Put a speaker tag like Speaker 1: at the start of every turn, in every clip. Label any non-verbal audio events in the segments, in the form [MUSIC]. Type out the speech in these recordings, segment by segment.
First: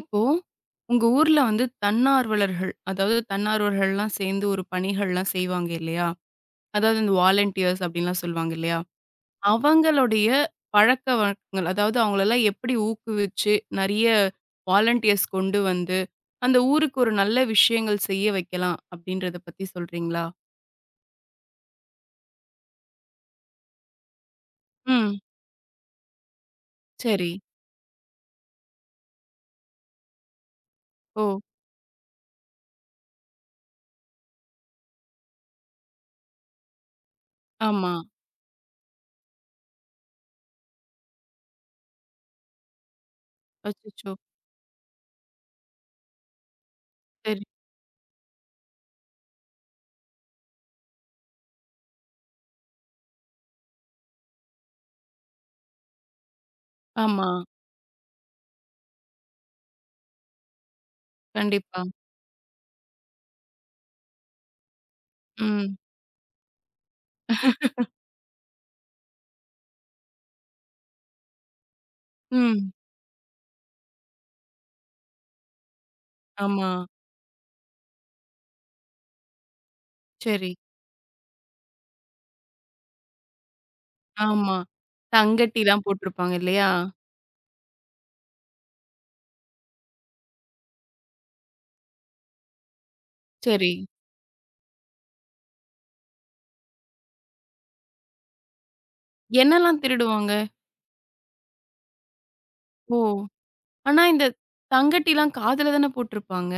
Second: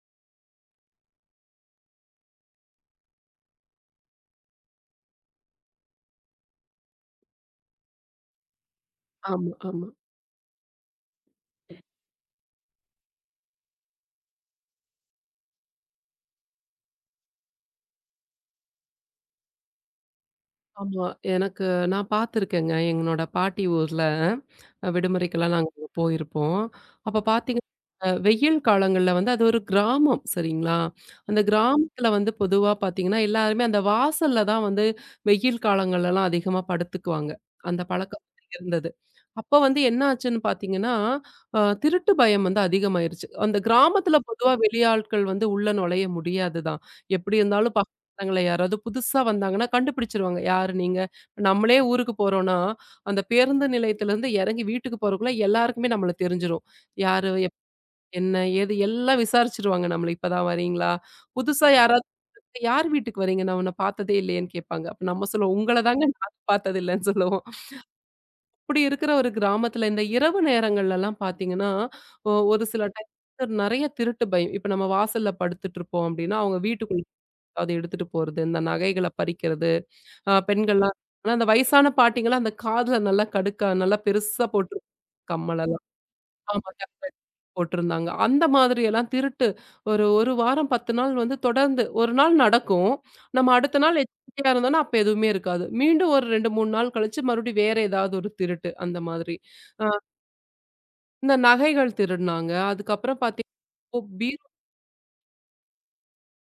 Speaker 1: இப்போ, உங்க ஊர்ல வந்து தன்னார்வலர்கள், அதாவது தன்னார்வலர்கள்லாம் சேர்ந்து ஒரு பணிகள்லாம் செய்வாங்க இல்லையா? அதாவது இந்த வாலண்டியர்ஸ் அப்படின்லாம் சொல்லுவாங்க இல்லையா?
Speaker 2: ஆமா, ஆமா.
Speaker 1: அவங்களுடைய பழக்கவழக்கங்கள், அதாவது அவங்களெல்லாம் எப்படி ஊக்குவிச்சு, நிறைய வாலண்டியர்ஸ் கொண்டு வந்து, அந்த ஊருக்கு ஒரு நல்ல விஷயங்கள் செய்ய வைக்கலாம் அப்படின்றத பத்தி சொல்றீங்களா?
Speaker 2: ஆமா. எனக்கு நான் பார்த்துருக்கேங்க. எங்களோட பாட்டி ஊர்ல
Speaker 1: ம்.
Speaker 2: விடுமுறைக்கெல்லாம் நாங்க அங்க போயிருப்போம். அப்ப
Speaker 1: சரி.
Speaker 2: பார்த்தீங்கன்னா, வெயில் காலங்கள்ல வந்து அது ஒரு கிராமம் சரிங்களா?
Speaker 1: ஓ!
Speaker 2: அந்த கிராமத்துல வந்து பொதுவா பார்த்தீங்கன்னா, எல்லாருமே அந்த வாசல்ல தான் வந்து வெயில் காலங்கள்லலாம் அதிகமா படுத்துக்குவாங்க. அந்த
Speaker 1: ஆமா.
Speaker 2: பழக்கம் இருந்தது. அப்ப வந்து என்ன ஆச்சுன்னு பார்த்தீங்கன்னா, திருட்டு பயம் வந்து அதிகமாயிருச்சு. அந்த
Speaker 1: அச்சச்சோ!
Speaker 2: கிராமத்துல பொதுவா வெளியாட்கள் வந்து உள்ள நுழைய முடியாது தான். எப்படி
Speaker 1: சரி.
Speaker 2: இருந்தாலும் பசங்கள யாராவது புதுசா வந்தாங்கன்னா கண்டுபிடிச்சுருவாங்க. யாரு நீங்க? நம்மளே ஊருக்கு போறோம்னா, அந்த பேருந்து நிலையத்திலருந்து இறங்கி வீட்டுக்கு போறதுக்குள்ள எல்லாருக்குமே நம்மள தெரிஞ்சிரும்.
Speaker 1: ஆமா.
Speaker 2: யாரு? என்ன? ஏது? எல்லாம் விசாரிச்சுருவாங்க நம்மள. "இப்ப தான் வரீங்களா?" புதுசா
Speaker 1: கண்டிப்பா.
Speaker 2: யாராவது "யார் வீட்டுக்கு வரீங்க? நான் உன்ன பார்த்ததே இல்லையேன்னு" கேட்பாங்க. அப்ப நம்ம சொல்லுவோம்,
Speaker 1: ம்.
Speaker 2: "உங்கள தாங்க நான் பார்த்ததில்லன்னு" சொல்லுவோம்.
Speaker 1: [LAUGHS]
Speaker 2: அப்படி இருக்கிற ஒரு கிராமத்தில இந்த இரவு நேரங்கள்லலாம் பார்த்தீங்கன்னா, ஒரு
Speaker 1: ம்.
Speaker 2: சில டைம் நெறைய திருட்டு பயம். இப்ப நம்ம வாசல்ல படுத்துட்டுருப்போம் அப்படின்னா, அவங்க
Speaker 1: ஆமா.
Speaker 2: வீட்டுக்குள்ள ஏதாவது எடுத்துட்டு போறது, இந்த நகைகள பறிக்கிறது.
Speaker 1: சரி.
Speaker 2: பெண்கள்லாம். ஆனா, அந்த வயசான பாட்டிங்கலாம் அந்த காதுல நல்லா கடுக்கா நல்லா பெருசா
Speaker 1: ஆமா.
Speaker 2: போட்டு கம்மலெல்லாம்.
Speaker 1: தங்கட்டிலாம் போட்டிருப்பாங்க இல்லையா?
Speaker 2: ஆமா. டக்ளைஸ் போட்டிருந்தாங்க. அந்த மாதிரியெல்லாம் திருட்டு ஒரு 1 வாரம் 10 நாள் வந்து தொடர்ந்து 1 நாள் நடக்கும். நம்ம
Speaker 1: சரி.
Speaker 2: அடுத்த நாள் எச்சரிக்கையா இருந்தோம்னா, அப்ப எதுவுமே இருக்காது. மீண்டும் ஒரு 2, 3 நாள் கழிச்சு மறுபடியும் வேற ஏதாவது ஒரு திருட்டு அந்த மாதிரி.
Speaker 1: என்னலாம்
Speaker 2: அ
Speaker 1: திருடுவாங்க?
Speaker 2: இந்த நகைகள் திருடுனாங்க.
Speaker 1: ஓ!
Speaker 2: அதுக்கப்புறம் பார்த்தீங்கன்னா,
Speaker 1: ஆனா இந்த
Speaker 2: பீரோ
Speaker 1: தங்கட்டிலாம் காதுல தானே போட்டிருப்பாங்க.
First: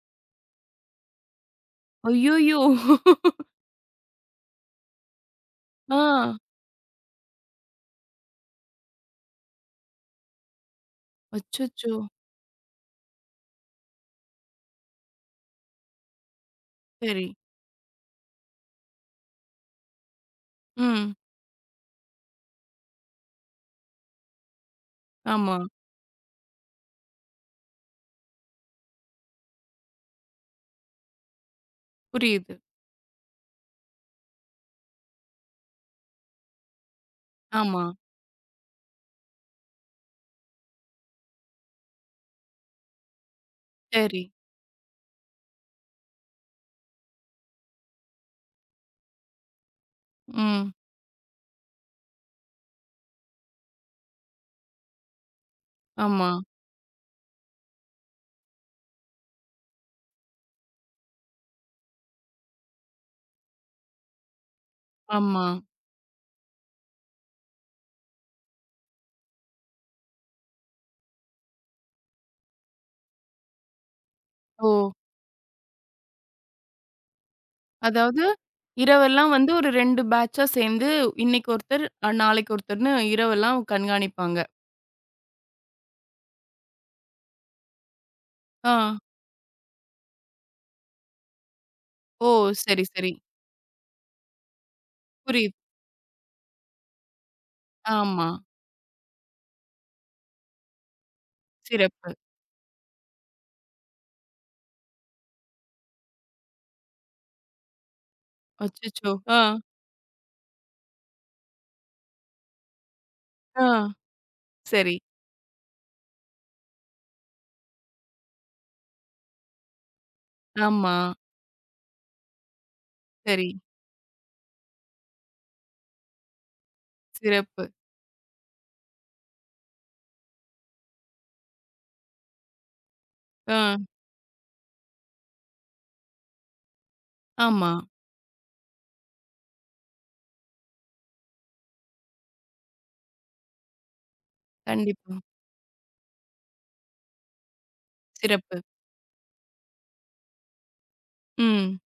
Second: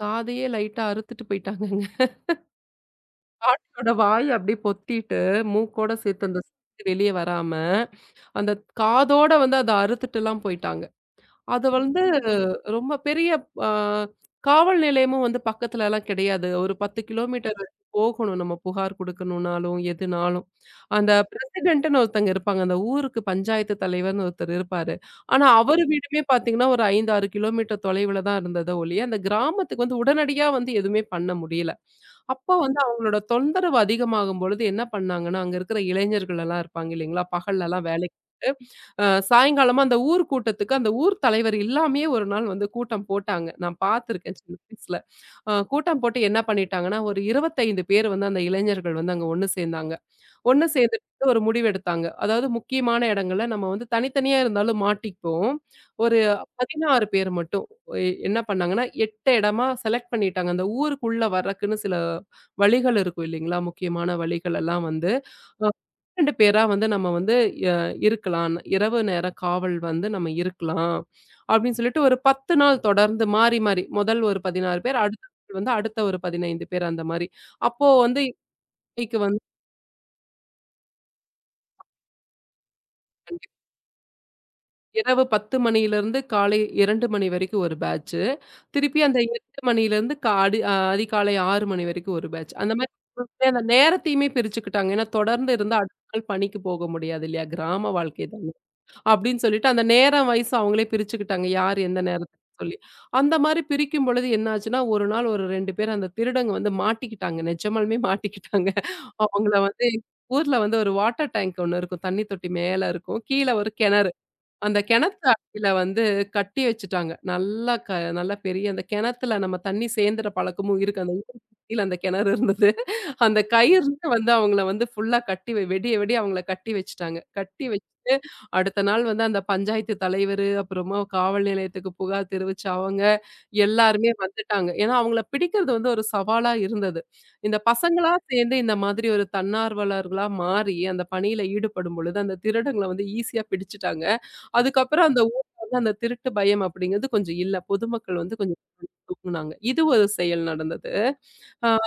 Speaker 2: காதையே லைட்டா அறுத்துட்டு போயிட்டாங்கங்க.
Speaker 1: ஐய்யயோ!
Speaker 2: என்னோட வாய் அப்படியே பொத்திட்டு மூக்கோட
Speaker 1: ஆ.
Speaker 2: சேர்த்து அந்த வெளிய வராம. அந்த காதோட வந்து அத அறுத்துட்டுலாம் போயிட்டாங்க. அது
Speaker 1: அச்சச்சோ!
Speaker 2: வந்து ரொம்ப பெரிய அ காவல் நிலையமும் வந்து பக்கத்துலலாம் கிடையாது. ஒரு 10
Speaker 1: சரி.
Speaker 2: கிலோமீட்டர் போகணும் நம்ம புகார் குடுக்கணும்னாலும், எதுனாலும். அந்த
Speaker 1: ம்.
Speaker 2: பிரசிடென்ட்ன்னு ஒருத்தங்க இருப்பாங்க. அந்த ஊருக்கு பஞ்சாயத்து தலைவர்ன்னு ஒருத்தர் இருப்பாரு. ஆனா
Speaker 1: ஆமா.
Speaker 2: அவரு வீடுமே பார்த்தீங்கன்னா, ஒரு 5, 6 கிலோமீட்டர் தொலைவுல தான் இருந்தத ஒழிய, அந்த கிராமத்துக்கு வந்து உடனடியா வந்து எதுவுமே பண்ண முடியல. அப்போ
Speaker 1: புரியுது.
Speaker 2: வந்து அவங்களோட தொந்தரவு அதிகமாகும் பொழுது என்ன பண்ணாங்கன்னா, அங்க இருக்கிற இளைஞர்கள் எல்லாம் இருப்பாங்க இல்லைங்களா?
Speaker 1: ஆமா.
Speaker 2: பகல்லலாம் வேலைக்கு போயிட்டு, சாயங்காலமா அந்த ஊர் கூட்டத்துக்கு அந்த ஊர் தலைவர் இல்லாமயே ஒரு நாள் வந்து கூட்டம் போட்டாங்க. நான்
Speaker 1: சரி.
Speaker 2: பார்த்துருக்கேன் சின்ன வயசுல. கூட்டம் போட்டு என்ன பண்ணிட்டாங்கன்னா, ஒரு 25 பேர் வந்து அந்த இளைஞர்கள் வந்து அங்க ஒண்ணு சேர்ந்தாங்க. ஒண்ணு
Speaker 1: ம்.
Speaker 2: சேர்ந்துட்டு ஒரு முடிவெடுத்தாங்க. அதாவது முக்கியமான இடங்கள்ல நம்ம வந்து தனித்தனியா இருந்தாலும் மாட்டிக்குவோம். ஒரு
Speaker 1: ஆமா,
Speaker 2: 16 பேர் மட்டும் எ என்ன பண்ணாங்கன்னா, 8 இடமா செலக்ட் பண்ணிட்டாங்க. அந்த ஊருக்குள்ள வர்றக்குன்னு சில வழிகள் இருக்கும் இல்லைங்களா? முக்கியமான வழிகள் எல்லாம் வந்து
Speaker 1: ஆமா.
Speaker 2: அ 2 பேரா வந்து நம்ம வந்து அ இருக்கலாம். இரவு நேர காவல் வந்து நம்ம இருக்கலாம். அப்படின்னு சொல்லிட்டு ஒரு 10 நாள் தொடர்ந்து மாறி, மாறி முதல் ஒரு
Speaker 1: ஓ!
Speaker 2: 16 பேர், அடுத்த நாள் வந்து அடுத்த ஒரு 15 பேர் அந்த மாரி. அப்போ வந்து
Speaker 1: அதாவது
Speaker 2: இன்னைக்கு
Speaker 1: இரவெல்லாம்
Speaker 2: வந்து
Speaker 1: வந்து ஒரு 2 பேட்சா சேர்ந்து இன்னைக்கு ஒருத்தர், நாளைக்கு ஒருத்தர்ன்னு இரவெல்லாம் கண்காணிப்பாங்க.
Speaker 2: இரவு 10 மணியிலிருந்து காலை 2 மணி வரைக்கும் ஒரு பேட்ச்.
Speaker 1: ஆ.
Speaker 2: திருப்பி அந்த 8 மணியிலிருந்து அதிகாலை 6 மணி வரைக்கும் ஒரு
Speaker 1: ஓ!
Speaker 2: பேட்ச். அந்த
Speaker 1: சரி,
Speaker 2: மாரி
Speaker 1: சரி.
Speaker 2: அந்த நேரத்தையுமே பிரிச்சுக்கிட்டாங்க. ஏன்னா தொடர்ந்து
Speaker 1: புரியுது.
Speaker 2: இருந்தா அடுத்த நாள் பணிக்கு போக முடியாது இல்லையா? கிராம வாழ்க்கை
Speaker 1: ஆமா.
Speaker 2: தானே. அப்படின்னு சொல்லிட்டு அந்த நேரம் வயசு அவங்களே பிரிச்சுக்கிட்டாங்க. யார் எந்த
Speaker 1: சிறப்பு.
Speaker 2: நேரத்துக்கு சொல்லி. அந்த மாரி பிரிக்கும் பொழுது என்னாச்சுன்னா, ஒரு நாள் ஒரு 2 பேர் அந்த திருடங்க வந்து மாட்டிக்கிட்டாங்க. நிஜமாலுமே மாட்டிக்கிட்டாங்க.
Speaker 1: அச்சச்சோ! ஆ.
Speaker 2: அவங்கள வந்து ஊர்ல வந்து ஒரு வாட்டர் டேங்க் ஒண்ணு இருக்கும். தண்ணி தொட்டி மேல இருக்கும். கீழ
Speaker 1: ஆ.
Speaker 2: ஒரு கிணறு. அந்த
Speaker 1: சரி.
Speaker 2: கிணத்து அடியில வந்து கட்டி வச்சுட்டாங்க. நல்லா பெரிய அந்த கிணத்துல நம்ம தண்ணீ சேந்துற பழக்கமும்
Speaker 1: ஆமா.
Speaker 2: இருக்கு. அந்த ஊர் சுத்தில அந்த கிணறு இருந்தது. அந்த
Speaker 1: சரி.
Speaker 2: கயிறுல வந்து அவங்கள வந்து ஃபுல்லா கட்டி வெடிய வெடிய அவங்கள கட்டி வச்சுட்டாங்க.
Speaker 1: சிறப்பு.
Speaker 2: கட்டி வச்சுட்டு அடுத்த நாள் வந்து அந்த பஞ்சாயத்து தலைவரு, அப்புறமா காவல் நிலையத்துக்கு புகார் தெரிவிச்ச அவங்க,
Speaker 1: ஆ.
Speaker 2: எல்லாருமே வந்துட்டாங்க. ஏன்னா, அவங்கள பிடிக்கிறது வந்து ஒரு சவாலா இருந்தது. இந்த
Speaker 1: ஆமா.
Speaker 2: பசங்களா சேர்ந்து இந்த மாதிரி ஒரு தன்னார்வலர்களா மாறி அந்த பணியில ஈடுபடும் பொழுது, அந்த திருடங்கள வந்து ஈஸியா பிடிச்சுட்டாங்க. அதுக்கப்புறம்
Speaker 1: கண்டிப்பா.
Speaker 2: அந்த ஊர்ல வந்து அந்த திருட்டு பயம் அப்படிங்கிறது கொஞ்சம் இல்ல. பொதுமக்கள் வந்து கொஞ்சம்
Speaker 1: சிறப்பு.
Speaker 2: தூங்குனாங்க. இது ஒரு செயல் நடந்தது. அ
Speaker 1: ம்.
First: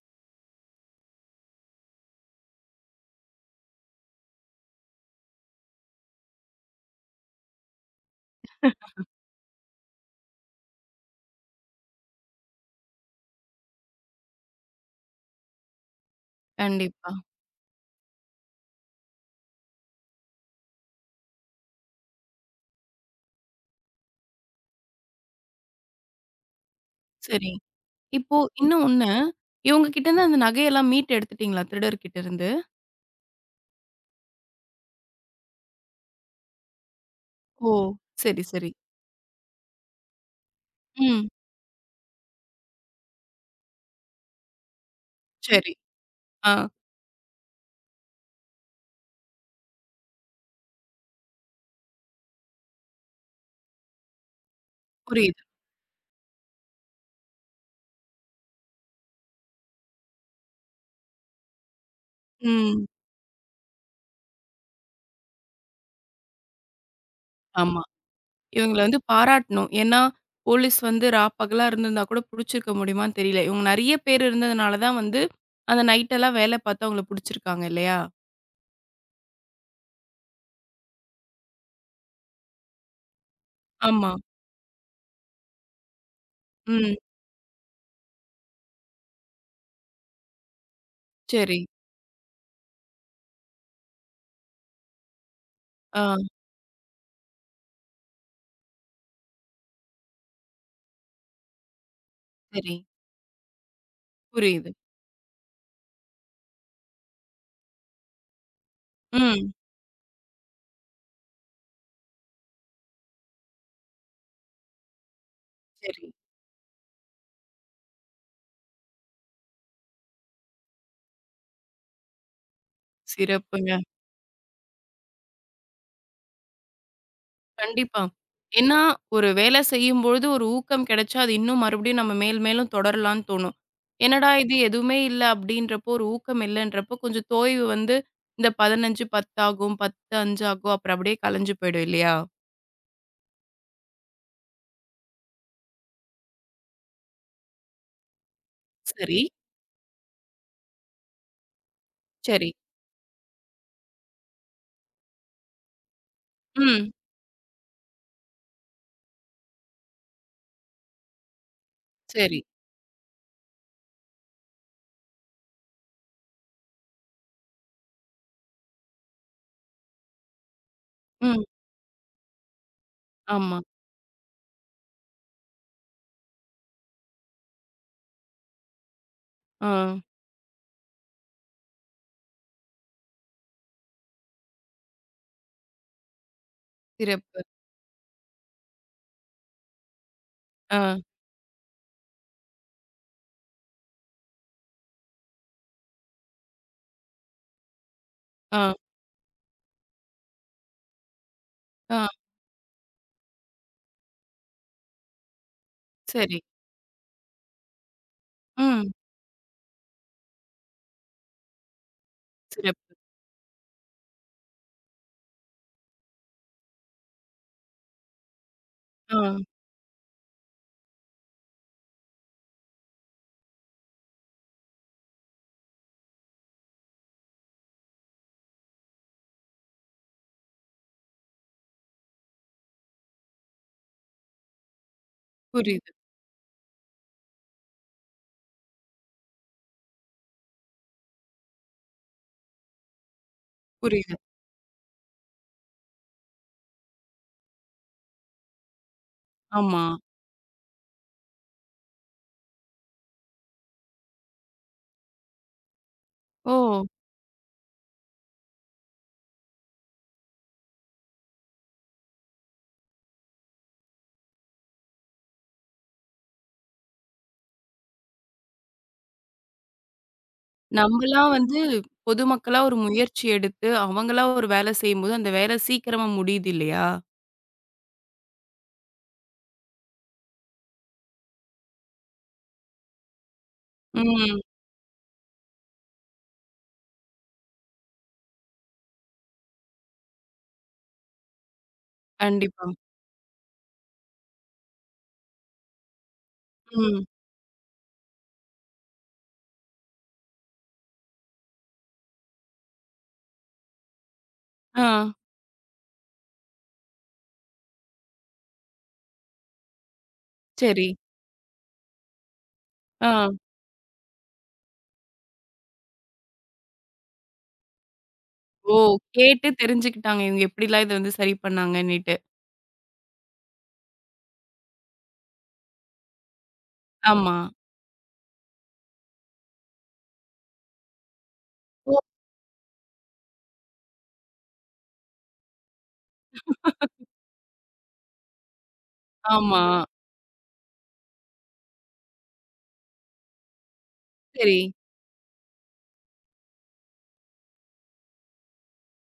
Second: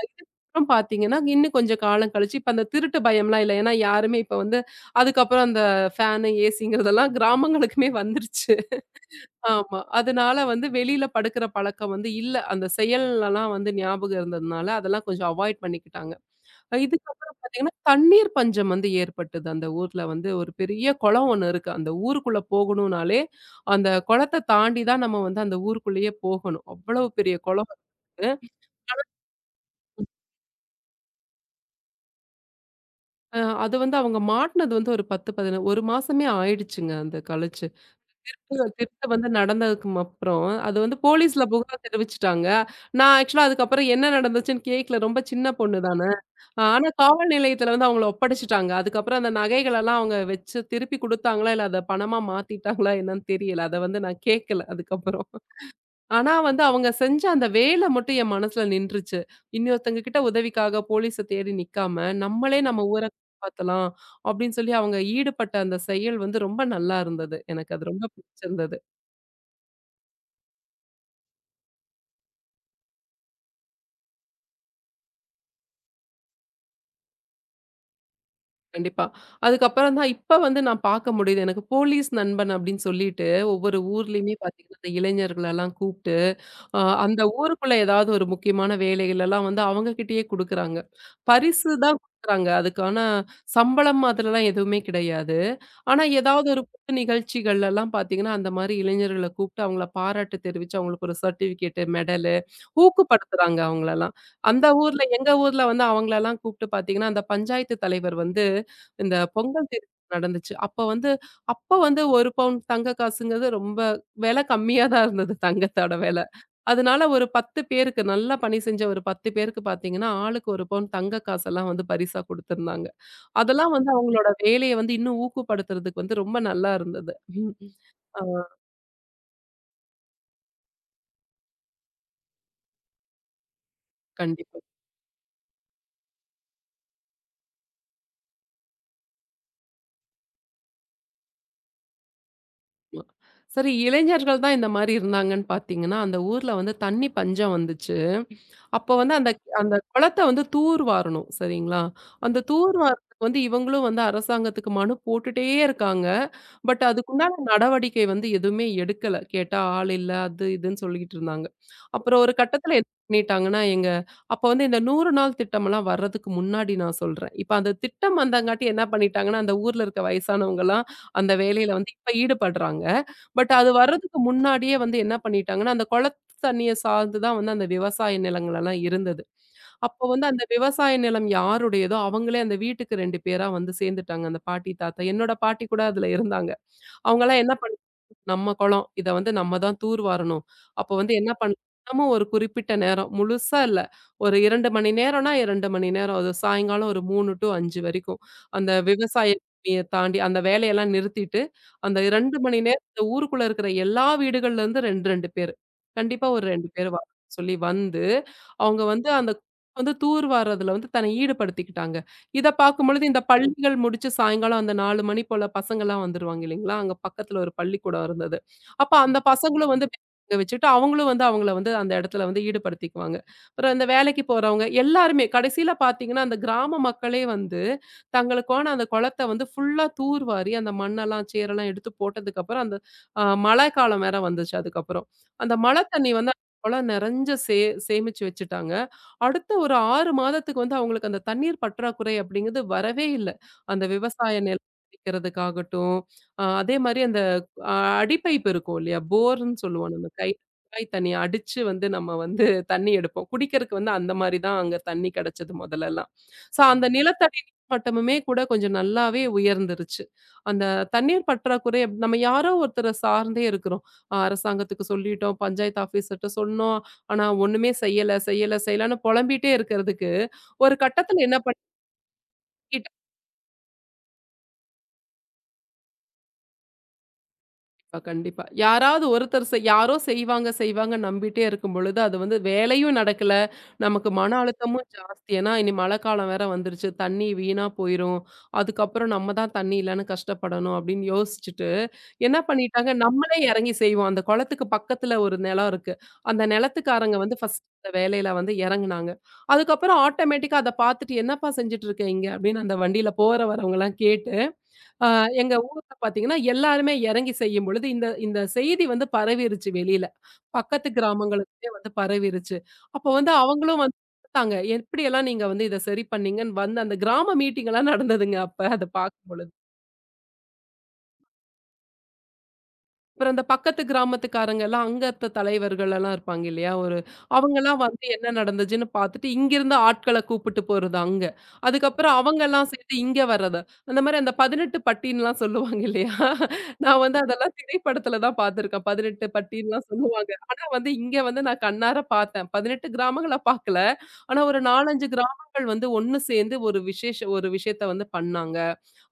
Speaker 2: அப்புறம் பார்த்தீங்கன்னா, இன்னும் கொஞ்சம் காலம் கழிச்சு, இப்ப அந்த திருட்டு பயம்லாம் இல்ல. ஏன்னா, யாருமே இப்ப வந்து அதுக்கப்புறம் அந்த ஃபேனு, ஏசிங்கிறதெல்லாம் கிராமங்களுக்குமே வந்துருச்சு. ஆமா. அதனால வந்து வெளியில படுக்கிற பழக்கம் வந்து இல்ல. அந்த செயல்லலாம் வந்து ஞாபகம் இருந்ததுனால, அதெல்லாம் கொஞ்சம் அவாய்ட் பண்ணிக்கிட்டாங்க.
Speaker 1: கண்டிப்பா.
Speaker 2: இதுக்கப்புறம் பார்த்தீங்கன்னா, தண்ணீர் பஞ்சம் வந்து ஏற்பட்டது. அந்த ஊர்ல வந்து ஒரு பெரிய குளம் ஒண்ணு இருக்கு. அந்த ஊருக்குள்ள போகணும்னாலே, அந்த குளத்த தாண்டி தான் நம்ம வந்து அந்த ஊருக்குள்ளேயே போகணும். அவ்வளவு பெரிய
Speaker 1: சரி.
Speaker 2: குளம்.
Speaker 1: இப்போ இன்னும் ஒண்ணு. இவங்க கிட்ட இருந்து அந்த நகையெல்லாம் மீட்டு எடுத்துட்டீங்களா? திருடர் கிட்ட இருந்து?
Speaker 2: அது வந்து அவங்க மாட்டுனது வந்து ஒரு 10, 11 1 மாசமே ஆயிடுச்சுங்க அது கழிச்சு.
Speaker 1: ஓ! சரி, சரி.
Speaker 2: திருட்டு வந்து நடந்ததுக்கும் அப்புறம் அது வந்து
Speaker 1: ம்.
Speaker 2: போலீஸ்ல புகார் தெரிவிச்சுட்டாங்க. நான் ஆக்சுவலா அதுக்கப்புறம் என்ன நடந்துச்சுன்னு கேட்கல. ரொம்ப சின்ன
Speaker 1: சரி.
Speaker 2: பொண்ணு தான.
Speaker 1: ஆ.
Speaker 2: ஆனா காவல் நிலையத்துல வந்து அவங்கள ஒப்படைச்சுட்டாங்க. அதுக்கப்புறம் அந்த நகைகளெல்லாம் அவங்க வச்சு திருப்பி குடுத்தாங்களா, இல்ல அத பணமா மாத்திட்டாங்களா என்னன்னு தெரியல. அத வந்து நான் கேட்கல அதுக்கப்புறம்.
Speaker 1: புரியுது.
Speaker 2: ஆனா வந்து அவங்க செஞ்ச அந்த வேலை மட்டும் என் மனசுல நின்றுச்சு. இன்னொருத்தங்க கிட்ட உதவிக்காக போலீஸ தேடி நிக்காம, நம்மளே நம்ம
Speaker 1: ம்.
Speaker 2: ஊர காப்பாத்தலாம் அப்படின்னு சொல்லி அவங்க ஈடுபட்ட அந்த செயல் வந்து ரொம்ப நல்லா இருந்தது. எனக்கு
Speaker 1: ஆமா.
Speaker 2: அது ரொம்ப பிடிச்சிருந்தது.
Speaker 1: இவங்கள வந்து பாராட்டணும். ஏன்னா, போலீஸ் வந்து ரா பகலா இருந்திருந்தா கூட புடிச்சிருக்க முடியுமான்னு தெரியல. இவங்க நெறைய பேர் இருந்ததுனால தான் வந்து, அந்த நைட் எல்லாம் வேல பார்த்து அவங்கள புடிச்சிருக்காங்க இல்லையா?
Speaker 2: கண்டிப்பா. அதுக்கப்புறம் தான் இப்ப வந்து நான் பார்க்க முடியுது. எனக்கு போலீஸ் நண்பன் அப்படின்னு சொல்லிட்டு, ஒவ்வொரு
Speaker 1: ஆமா.
Speaker 2: ஊர்லயுமே பார்த்தீங்கன்னா, இந்த இளைஞர்களெல்லாம் கூப்பிட்டு,
Speaker 1: ம்.
Speaker 2: அந்த ஊருக்குள்ள ஏதாவது ஒரு முக்கியமான வேலைகளெல்லாம் வந்து அவங்க கிட்டயே குடுக்குறாங்க.
Speaker 1: சரி.
Speaker 2: பரிசு தான் குடுக்குறாங்க. அதுக்கான சம்பளம் மாதிரிலாம் எதுவுமே கிடையாது. ஆனா,
Speaker 1: ஆ.
Speaker 2: ஏதாவது ஒரு புது நிகழ்ச்சிகள்லலாம் பார்த்தீங்கன்னா, அந்த மாரி இளைஞர்கள கூப்பிட்டு அவங்கள பாராட்டு தெரிவிச்சு, அவங்களுக்கு ஒரு சர்டிஃபிகேட்டு, மெடலு
Speaker 1: சரி.
Speaker 2: ஊக்கப்படுத்துறாங்க அவங்களலாம். அந்த
Speaker 1: புரியுது.
Speaker 2: ஊர்ல எங்க ஊர்ல வந்து அவங்களலாம் கூப்பிட்டு பார்த்தீங்கன்னா, அந்த பஞ்சாயத்து தலைவர் வந்து இந்த
Speaker 1: ம்.
Speaker 2: பொங்கல் தேர் நடந்துச்சு. அப்ப வந்து 1 பவுண்ட் தங்க காசுங்கிறது ரொம்ப விலை கம்மியா தான் இருந்தது தங்கத்தோட
Speaker 1: சரி.
Speaker 2: விலை. அதனால ஒரு 10 பேருக்கு நல்லா பணி செஞ்ச ஒரு 10 பேருக்கு பார்த்தீங்கன்னா, ஆளுக்கு 1 பவுண்ட் தங்க காசெல்லாம் வந்து பரிசா குடுத்துருந்தாங்க. அதெல்லாம்
Speaker 1: சிறப்புங்க.
Speaker 2: வந்து அவங்களோட வேலைய வந்து இன்னும் ஊக்கப்படுத்துறதுக்கு வந்து ரொம்ப நல்லா இருந்தது. ம்.
Speaker 1: கண்டிப்பா.
Speaker 2: ஆ
Speaker 1: ஏன்னா, ஒரு வேலை செய்யும்பொழுது ஒரு ஊக்கம் கிடைச்சா, அது இன்னும் மறுபடியும் நம்ம மேல் மேலும் தொடரலான்னு தோணும். என்னடா இது
Speaker 2: கண்டிப்பா.
Speaker 1: எதுவுமே இல்ல அப்படின்றப்போ, ஒரு ஊக்கம் இல்லன்றப்போ, கொஞ்சம் தோய்வு வந்து இந்த 15, 10 ஆகும், 10, 5 ஆகும். அப்புறம் அப்படியே கலைஞ்சு போயிடும் இல்லையா?
Speaker 2: ஆமா. சரி இளைஞர்கள் தான் இந்த மாரி இருந்தாங்கன்னு பார்த்தீங்கன்னா, அந்த ஊர்ல வந்து தண்ணி பஞ்சம் வந்துச்சு. அப்போ வந்து
Speaker 1: சரி,
Speaker 2: அந்த அந்த குளத்த வந்து தூர்வாரணும். சரிங்களா? அந்த
Speaker 1: சரி.
Speaker 2: தூர்வாரத்துக்கு வந்து இவங்களும் வந்து அரசாங்கத்துக்கு மனு போட்டுட்டே இருக்காங்க. பட்
Speaker 1: ம்.
Speaker 2: அதுக்குண்டான நடவடிக்கை வந்து எதுவுமே எடுக்கல. கேட்டா ஆள் இல்ல, அது இதுன்னு சொல்லிக்கிட்டு இருந்தாங்க. அப்புறம் ஒரு
Speaker 1: சரி.
Speaker 2: கட்டத்தில என்ன பண்ணிட்டாங்கன்னா, அப்போ வந்து இந்த 100 நாள் திட்டம்லாம் வர்றதுக்கு முன்னாடி நான் சொல்றேன். இப்ப அந்த திட்டம் வந்தங்காட்டி என்ன பண்ணிட்டாங்கன்னா, அந்த ஊர்ல இருக்க வயசானவங்கலாம் அந்த
Speaker 1: ம்.
Speaker 2: வேலையில வந்து இப்ப ஈடுபடுறாங்க. பட்
Speaker 1: ஆமா.
Speaker 2: அது வர்றதுக்கு முன்னாடியே வந்து என்ன பண்ணிட்டாங்கன்னா, அந்த குளத்த தண்ணிய சார்ந்து தான் வந்து அந்த விவசாய நிலங்கள் எல்லாம் இருந்தது.
Speaker 1: ஆ.
Speaker 2: அப்போ வந்து அந்த விவசாய நிலம் யாருடையதோ அவங்களே அந்த வீட்டுக்கு 2 பேரா வந்து சேர்ந்துட்டாங்க. அந்த பாட்டி, தாத்தா. என்னோட பாட்டி கூட அதுல இருந்தாங்க. அவங்கலாம்
Speaker 1: சிறப்பு.
Speaker 2: என்ன நம்ம குளம். இத வந்து நம்ம தான் தூர் வாரணும்.
Speaker 1: ஆ,
Speaker 2: அப்ப வந்து என்ன பண்ண தினமும் ஒரு குறிப்பிட்ட நேரம், முழுசா இல்ல. ஒரு 2 மணி நேரம்னா 2 மணி நேரம். அது சாயங்காலம் ஒரு 3 டூ 5 வரைக்கும். அந்த
Speaker 1: ஆ,
Speaker 2: விவசாய பூமிய தாண்டி அந்த வேலையெல்லாம் நிறுத்திட்டு, அந்த
Speaker 1: ஆ.
Speaker 2: 2 மணி நேரம் இந்த ஊருக்குள்ள இருக்கிற எல்லா வீடுகள்ல இருந்து 2, 2 பேரு. கண்டிப்பா
Speaker 1: சரி.
Speaker 2: ஒரு 2 பேர் வர சொல்லி வந்து, அவங்க
Speaker 1: ம்.
Speaker 2: வந்து வந்து தூர் வார்றதுல வந்து தன்னை ஈடுபடுத்திக்கிட்டாங்க. இத
Speaker 1: சிறப்பு.
Speaker 2: பார்க்கும்பொழுது இந்த பள்ளிகள் முடிச்சு சாயங்காலம் அந்த 4 மணி போல பசங்கலாம் வந்துருவாங்க இல்லைங்களா? அங்க பக்கத்துல ஒரு பள்ளிக்கூடம் இருந்தது. அப்ப அந்த
Speaker 1: ஆ.
Speaker 2: பசங்களும் வந்து அங்க வச்சுட்டு அவங்களும் வந்து அவங்கள வந்து அந்த இடத்துல வந்து ஈடுபடுத்திக்குவாங்க. அப்புறம் இந்த வேலைக்கு போறவங்க எல்லாருமே கடைசியில பார்த்தீங்கன்னா, அந்த கிராம மக்களே வந்து தங்களுக்கான அந்த குளத்த வந்து ஃபுல்லா தூர்வாரி அந்த மண்ணெல்லாம், சேரெல்லாம் எடுத்து போட்டதுக்கப்புறம் மழைக்காலம் வேற வந்துச்சு அதுக்கப்புறம். அந்த மழை
Speaker 1: புரியுது,
Speaker 2: தண்ணி வந்து குளம் நெறஞ்ச சேமிச்சு வச்சுட்டாங்க. அடுத்த ஒரு 6 மாதத்துக்கு வந்து அவங்களுக்கு அந்த தண்ணீர் பற்றாக்குறை அப்படிங்கிறது வரவே இல்ல. அந்த
Speaker 1: புரியுது.
Speaker 2: விவசாய நிலம் இருக்கிறதுக்காகட்டும், அதே மாரி அ அடிப்பைப் இருக்கும் இல்லையா? போர்ன்னு
Speaker 1: ஆமா.
Speaker 2: சொல்லுவோம் நம்ம குழாய் தண்ணீய அடிச்சு வந்து நம்ம வந்து தண்ணி எடுப்போம். குடிக்கிறதுக்கு வந்து அந்த மாரி தான் அங்க தண்ணி கிடைச்சது முதல்லலாம்.
Speaker 1: ஓ!
Speaker 2: ஸோ அந்த நிலத்தடி நீர் மட்டமுமே கூட கொஞ்சம் நல்லாவே உயர்ந்துருச்சு. அந்த தண்ணீர் பற்றாக்குறை அப்படி நம்ம யாரோ ஒருத்தர சார்ந்தே இருக்கிறோம். அரசாங்கத்துக்கு சொல்லிட்டோம், பஞ்சாயத்து ஆஃபீஸர்ட்ட சொன்னோம். ஆனா ஒண்ணுமே செய்யல, செய்யல, செய்யலன்னு பொலம்பிட்டே இருக்கிறதுக்கு, ஒரு கட்டத்துல
Speaker 1: நம்மலாம்
Speaker 2: என்ன
Speaker 1: வந்து
Speaker 2: பண்ணிட்டேன்
Speaker 1: பொதுமக்களா ஒரு முயற்சி எடுத்து, அவங்களா ஒரு வேலை செய்யும்போது, அந்த வேலை சீக்கிரமா முடியுது இல்லையா?
Speaker 2: கண்டிப்பா, கண்டிப்பா. யாராவது ஒருத்தர் செய் யாரோ செய்வாங்க, செய்வாங்க நம்பிட்டே இருக்கும் பொழுது, அது வந்து வேலையும் நடக்கல. நமக்கு மன
Speaker 1: ம்.
Speaker 2: அழுத்தமும் ஜாஸ்தி. ஏன்னா, இனி மழைக்காலம் வேற வந்துருச்சு. தண்ணி வீணா போயிரும். அதுக்கப்புறம் நம்ம தான் தண்ணி இல்லன்னு கஷ்டப்படணும் அப்படின்னு யோசிச்சுட்டு என்ன
Speaker 1: கண்டிப்பா.
Speaker 2: பண்ணிட்டாங்க, நம்மளே இறங்கி செய்வோம். அந்த குளத்துக்கு பக்கத்துல ஒரு நிலம் இருக்கு. அந்த
Speaker 1: ம்.
Speaker 2: நிலத்துக்காரங்க வந்து ஃபர்ஸ்ட் அந்த வேலையில வந்து இறங்குனாங்க. அதுக்கப்புறம் ஆட்டோமேட்டிக்கா அத பார்த்துட்டு, "என்னப்பா செஞ்சுட்டு இருக்க இங்க?" அப்படின்னு அந்த வண்டியில போற வரவங்கலாம் கேட்டு,
Speaker 1: ஆ.
Speaker 2: அ எங்க ஊர்ல பார்த்தீங்கன்னா, எல்லாருமே இறங்கி செய்யும் பொழுது, இந்த இந்த செய்தி வந்து பரவிருச்சு வெளியில.
Speaker 1: சரி.
Speaker 2: பக்கத்து கிராமங்களுக்குமே வந்து பரவிருச்சு. அப்ப
Speaker 1: ஆ.
Speaker 2: வந்து அவங்களும் வந்து பார்த்தாங்க, "எப்படியெல்லாம் நீங்க வந்து இத சரி பண்ணீங்கன்னு" வந்து அந்த கிராம மீட்டிங் எல்லாம் நடந்ததுங்க அப்ப
Speaker 1: ஓ!
Speaker 2: அத
Speaker 1: கேட்டு
Speaker 2: பார்க்கும்பொழுது.
Speaker 1: தெரிஞ்சுக்கிட்டாங்க. இவங்க எப்படிலாம் இத வந்து சரி பண்ணாங்கன்னிட்டு.
Speaker 2: அப்புறம் அந்த பக்கத்து கிராமத்துக்காரங்க எல்லாம் அங்கத்த தலைவர்கள் எல்லாம் இருப்பாங்க இல்லையா?
Speaker 1: ஆமா.
Speaker 2: அவங்கலாம் வந்து என்ன நடந்துச்சுன்னு பார்த்துட்டு, இங்கிருந்து ஆட்கள கூப்பிட்டு போறது அங்க.
Speaker 1: ஓ!
Speaker 2: அதுக்கப்புறம் அவங்கலாம் சேர்ந்து இங்க வர்றது. அந்த மாரி அந்த 18 பட்டின்லாம் சொல்லுவாங்க இல்லையா? நான் வந்து அதெல்லாம் திரைப்படத்துல தான் பார்த்துருக்கேன். 18
Speaker 1: ஆமா.
Speaker 2: பட்டின்லாம் சொல்லுவாங்க. ஆனா வந்து இங்க வந்து நான் கண்ணார பார்த்தேன். 18 கிராமங்கள பார்க்கல. ஆனா
Speaker 1: சரி,
Speaker 2: ஒரு 4, 5 கிராமங்கள் வந்து ஒண்ணு சேர்ந்து ஒரு விஷயத்த வந்து பண்ணாங்க.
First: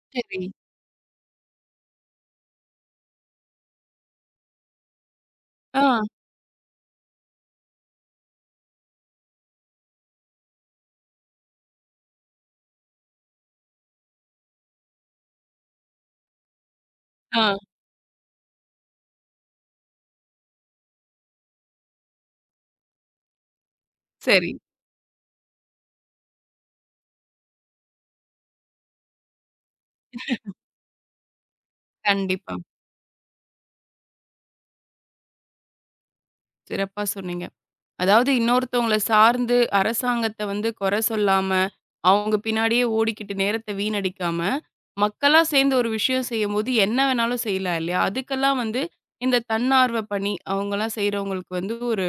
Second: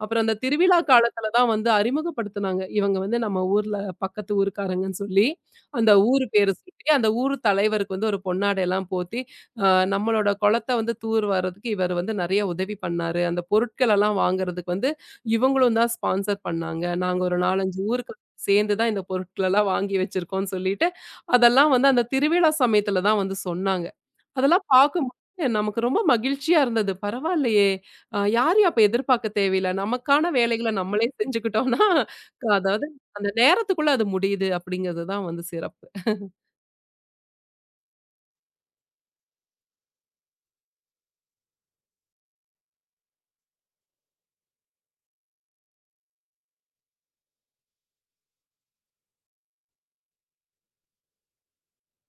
Speaker 2: அப்புறம் அந்த
Speaker 1: சரி.
Speaker 2: திருவிழா காலத்துல தான் வந்து அறிமுகப்படுத்துனாங்க. இவங்க வந்து நம்ம ஊர்ல பக்கத்து ஊருக்காரங்கன்னு சொல்லி,
Speaker 1: ஆ,
Speaker 2: அந்த ஊரு பேரு சொல்லி, அந்த ஊர் தலைவருக்கு வந்து ஒரு பொன்னாடைலாம் போத்தி, அ நம்மளோட குளத்த வந்து தூர் வாரதுக்கு இவரு வந்து நெறைய உதவி பண்ணாரு. அந்த பொருட்களெல்லாம் வாங்குறதுக்கு வந்து இவங்களும் தான் ஸ்பான்சர் பண்ணாங்க. நாங்க ஒரு
Speaker 1: ஆ.
Speaker 2: 4, 5 ஊருக்கு சேர்ந்து தான் இந்த பொருட்களெல்லாம் வாங்கி வச்சிருக்கோம்னு சொல்லிட்டு, அதெல்லாம் வந்து அந்த திருவிழா சமயத்துல தான் வந்து சொன்னாங்க.
Speaker 1: சரி.
Speaker 2: அதெல்லாம் பார்க்கும்போது நமக்கு ரொம்ப மகிழ்ச்சியா இருந்தது. பரவாயில்லையே! யாரையும் அப்ப எதிர்பார்க்க தேவையில்ல. நமக்கான வேலைகள நம்மளே செஞ்சுக்கிட்டோம்னா,
Speaker 1: கண்டிப்பா.
Speaker 2: அதாவது அந்த நேரத்துக்குள்ள அது முடியுது அப்படிங்கிறது தான் வந்து சிறப்பு.
Speaker 1: சிறப்பா சொன்னீங்க. அதாவது இன்னொருத்தவங்கள சார்ந்து அரசாங்கத்த வந்து குறை சொல்லாம, அவங்க பின்னாடியே ஓடிக்கிட்டு நேரத்த வீணடிக்காம, மக்களா சேர்ந்து ஒரு விஷயம் செய்யும்போது என்ன வேணாலும் செய்யலாம் இல்லையா? அதுக்கெல்லாம் வந்து இந்த தன்னார்வ பணி அவங்கலாம் செய்றவங்களுக்கு வந்து ஒரு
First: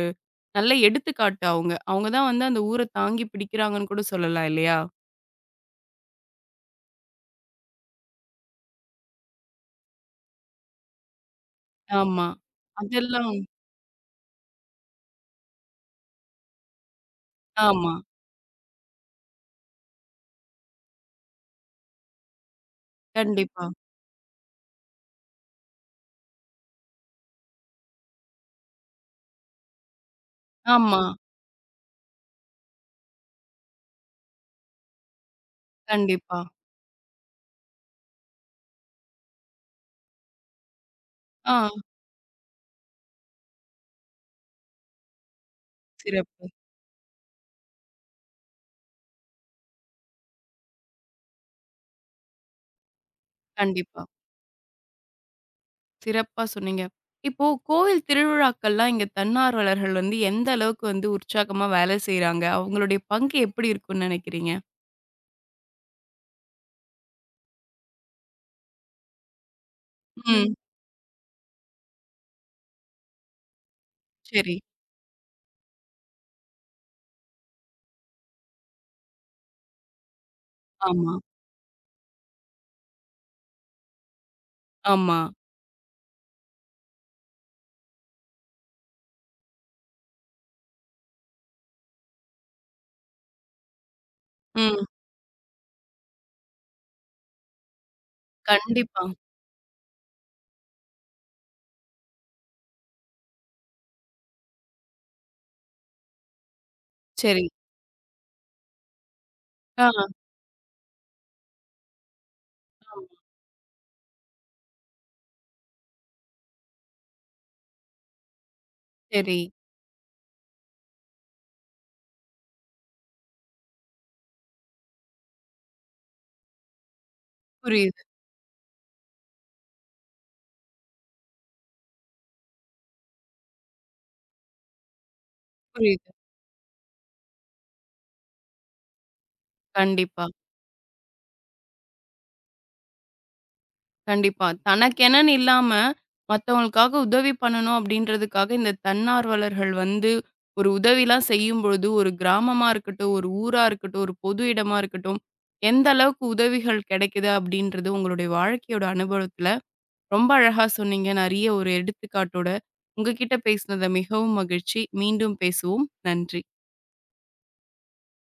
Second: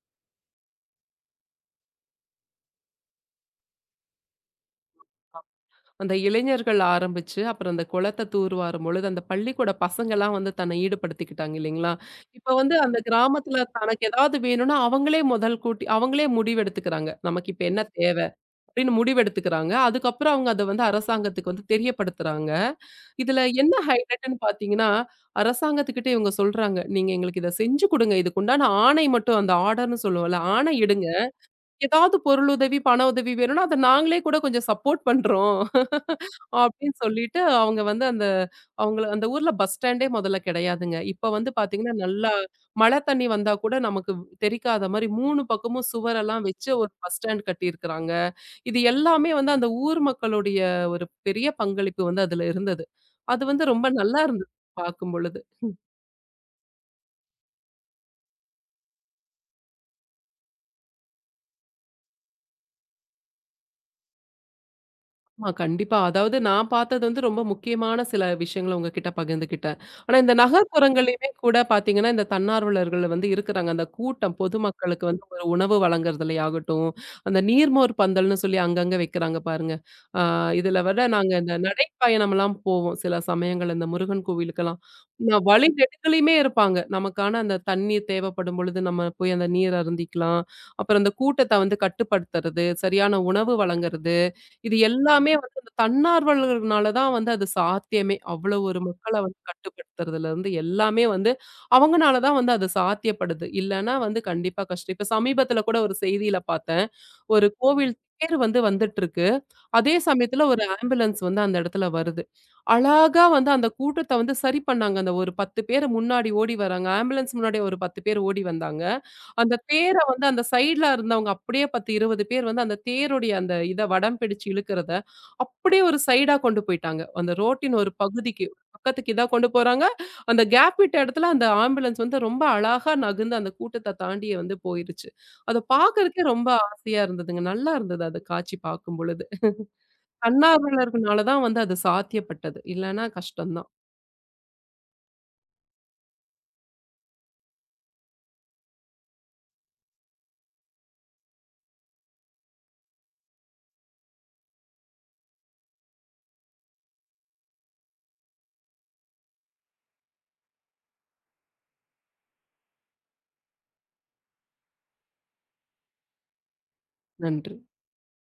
Speaker 1: நல்ல எடுத்துக்காட்டு அவங்க. அவங்க தான் வந்து அந்த ஊர தாங்கி பிடிக்கிறாங்கன்னு கூட சொல்லலாம் இல்லையா?
Speaker 2: அந்த இளைஞர்கள் ஆரம்பிச்சு, அப்புறம் அந்த குளத்த தூர்வாரும் பொழுது, அந்த பள்ளிக்கூட பசங்கலாம் வந்து தன்னை ஈடுபடுத்திக்கிட்டாங்க இல்லைங்களா?
Speaker 1: ஆமா.
Speaker 2: இப்ப வந்து அந்த
Speaker 1: அதெல்லாம்
Speaker 2: கிராமத்துல தனக்கு ஏதாவது வேணும்னா, அவங்களே முதல் கூட்டி அவங்களே முடிவெடுத்துக்கிறாங்க. நமக்கு இப்ப என்ன
Speaker 1: ஆமா.
Speaker 2: தேவை? அப்படின்னு முடிவெடுத்துக்கிறாங்க. அதுக்கப்புறம் அவங்க அத வந்து அரசாங்கத்துக்கு வந்து தெரியப்படுத்துறாங்க. இதுல
Speaker 1: கண்டிப்பா.
Speaker 2: என்ன ஹைலைட்ன்னு பார்த்தீங்கன்னா, அரசாங்கத்துக்கிட்ட இவங்க சொல்றாங்க, "நீங்க எங்களுக்கு இத செஞ்சு குடுங்க. இதுக்கு உண்டான ஆணை மட்டும் அந்த ஆர்டர்ன்னு சொல்லுவோம்ல, ஆணை
Speaker 1: ஆமா.
Speaker 2: இடுங்க. ஏதாவது பொருளுதவி, பண உதவி வேணும்னா, அத நாங்களே கூட கொஞ்சம் சப்போர்ட் பண்றோம்."
Speaker 1: கண்டிப்பா.
Speaker 2: அப்படின்னு சொல்லிட்டு அவங்க வந்து அவங்கள அந்த ஊர்ல பஸ் ஸ்டாண்டே முதல்ல கிடையாதுங்க. இப்ப வந்து
Speaker 1: ஆ.
Speaker 2: பார்த்தீங்கன்னா, நல்லா மழை தண்ணி வந்தா கூட நமக்கு தெரிக்காத மாரி 3 பக்கமும் சுவரெல்லாம்
Speaker 1: சிறப்பு.
Speaker 2: வச்சு ஒரு பஸ் ஸ்டாண்ட் கட்டியிருக்கிறாங்க. இது எல்லாமே வந்து அந்த ஊர் மக்களுடைய ஒரு பெரிய பங்களிப்பு வந்து அதுல இருந்தது. அது வந்து ரொம்ப
Speaker 1: கண்டிப்பா.
Speaker 2: நல்லா இருந்தது பார்க்கும்பொழுது.
Speaker 1: சிறப்பா சொன்னீங்க. இப்போ கோவில் திருவிழாக்கள்லாம் இங்க தன்னார்வலர்கள் வந்து எந்த அளவுக்கு வந்து உற்சாகமா வேலை செய்றாங்க? அவங்களுடைய பங்கு எப்படி இருக்கும்னு நினைக்கிறீங்க?
Speaker 2: ஆமா, கண்டிப்பா. அதாவது நான் பார்த்தது வந்து ரொம்ப முக்கியமான சில விஷயங்கள உங்ககிட்ட பகிர்ந்துக்கிட்டேன். ஆனா இந்த
Speaker 1: ம். ம்.
Speaker 2: நகர்ப்புறங்கள்லயுமே கூட பார்த்தீங்கன்னா, இந்த தன்னார்வலர்கள் வந்து இருக்குறாங்க. அந்த கூட்டம்
Speaker 1: சரி.
Speaker 2: பொதுமக்களுக்கு வந்து ஒரு உணவு வழங்குறதுலயாகட்டும், அந்த நீர்மோர் பந்தல்னு சொல்லி அங்கங்க வைக்கிறாங்க பாருங்க. ஆ இதுல விட
Speaker 1: ஆமா,
Speaker 2: நாங்க இந்த நடைப்பயணம்லாம் போவோம் சில சமயங்கள்ல இந்த முருகன் கோவிலுக்கெல்லாம்.
Speaker 1: ஆமா.
Speaker 2: நான் வழி நெடுகிலுமே இருப்பாங்க. நமக்கான அந்த தண்ணீர் தேவைப்படும் பொழுது நம்ம போய் அந்த நீர் அருந்திக்கலாம். அப்புறம் அந்த கூட்டத்த வந்து கட்டுப்படுத்துறது, சரியான உணவு வழங்குறது. இது
Speaker 1: ம்.
Speaker 2: எல்லாமே வந்து அந்த தன்னார்வலர்கள்னால தான் வந்து அது சாத்தியமே. அவ்வளோ ஒரு
Speaker 1: கண்டிப்பா.
Speaker 2: மக்கள வந்து கட்டுப்படுத்துறதுலருந்து எல்லாமே வந்து அவங்கனால தான் வந்து அது சாத்தியப்படுது. இல்லன்னா வந்து கண்டிப்பா கஷ்டம். இப்ப சமீபத்தில கூட ஒரு செய்தியில பார்த்தேன்.
Speaker 1: சரி.
Speaker 2: ஒரு கோவில் தேர் வந்து வந்துட்டுருக்கு. அதே
Speaker 1: ஆ.
Speaker 2: சமயத்துல ஒரு ஆம்புலன்ஸ் வந்து அந்த இடத்துல வருது.
Speaker 1: ஆமா.
Speaker 2: அழகா வந்து அந்த கூட்டத்த வந்து சரி பண்ணாங்க. அந்த ஒரு 10 பேர் முன்னாடி ஓடி வராங்க. ஆம்புலன்ஸ் முன்னாடி ஒரு 10 பேர் ஓடி வந்தாங்க.
Speaker 1: சரி.
Speaker 2: அந்த தேர வந்து அந்த சைடுல இருந்தவங்க அப்படியே 10, 20 பேர் வந்து அந்த தேருடைய அந்த இத வடம் பிடிச்சு இழுக்கிறத அப்படியே ஒரு சைடா கொண்டு போயிட்டாங்க. அந்த ரோட்டின் ஒரு
Speaker 1: புரியுது,
Speaker 2: பகுதிக்கு பக்கத்துக்கு இதா கொண்டு போறாங்க. அந்த கேப் விட்ட இடத்துல அந்த ஆம்புலன்ஸ் வந்து ரொம்ப அழகா நகர்ந்து அந்த கூட்டத்த தாண்டியே வந்து போயிருச்சு. அத
Speaker 1: புரியுது.
Speaker 2: பார்க்கறதுக்கே ரொம்ப ஆசையா இருந்ததுங்க. நல்லா இருந்தது அது காட்சி பார்க்கும்பொழுது.
Speaker 1: கண்டிப்பா.
Speaker 2: தன்னார்வலர்கள்னால தான் வந்து அது சாத்தியப்பட்டது. இல்லன்னா கஷ்டம் தான்.
Speaker 1: கண்டிப்பா. தனக்கெனன்னு இல்லாம, மத்தவங்களுக்காக உதவி பண்ணணும் அப்படின்றதுக்காக, இந்த தன்னார்வலர்கள் வந்து ஒரு உதவிலாம் செய்யும்பொழுது, ஒரு கிராமமா இருக்கட்டும், ஒரு ஊரா இருக்கட்டும், ஒரு பொது இடமா இருக்கட்டும், எந்த அளவுக்கு உதவிகள் கிடைக்குது அப்படின்றது உங்களுடைய வாழ்க்கையோட அனுபவத்துல ரொம்ப அழகா சொன்னீங்க. நெறைய ஒரு எடுத்துக்காட்டோட. உங்ககிட்ட பேசினது மிகவும் மகிழ்ச்சி. மீண்டும் பேசுவோம். நன்றி.
Speaker 2: நன்றி.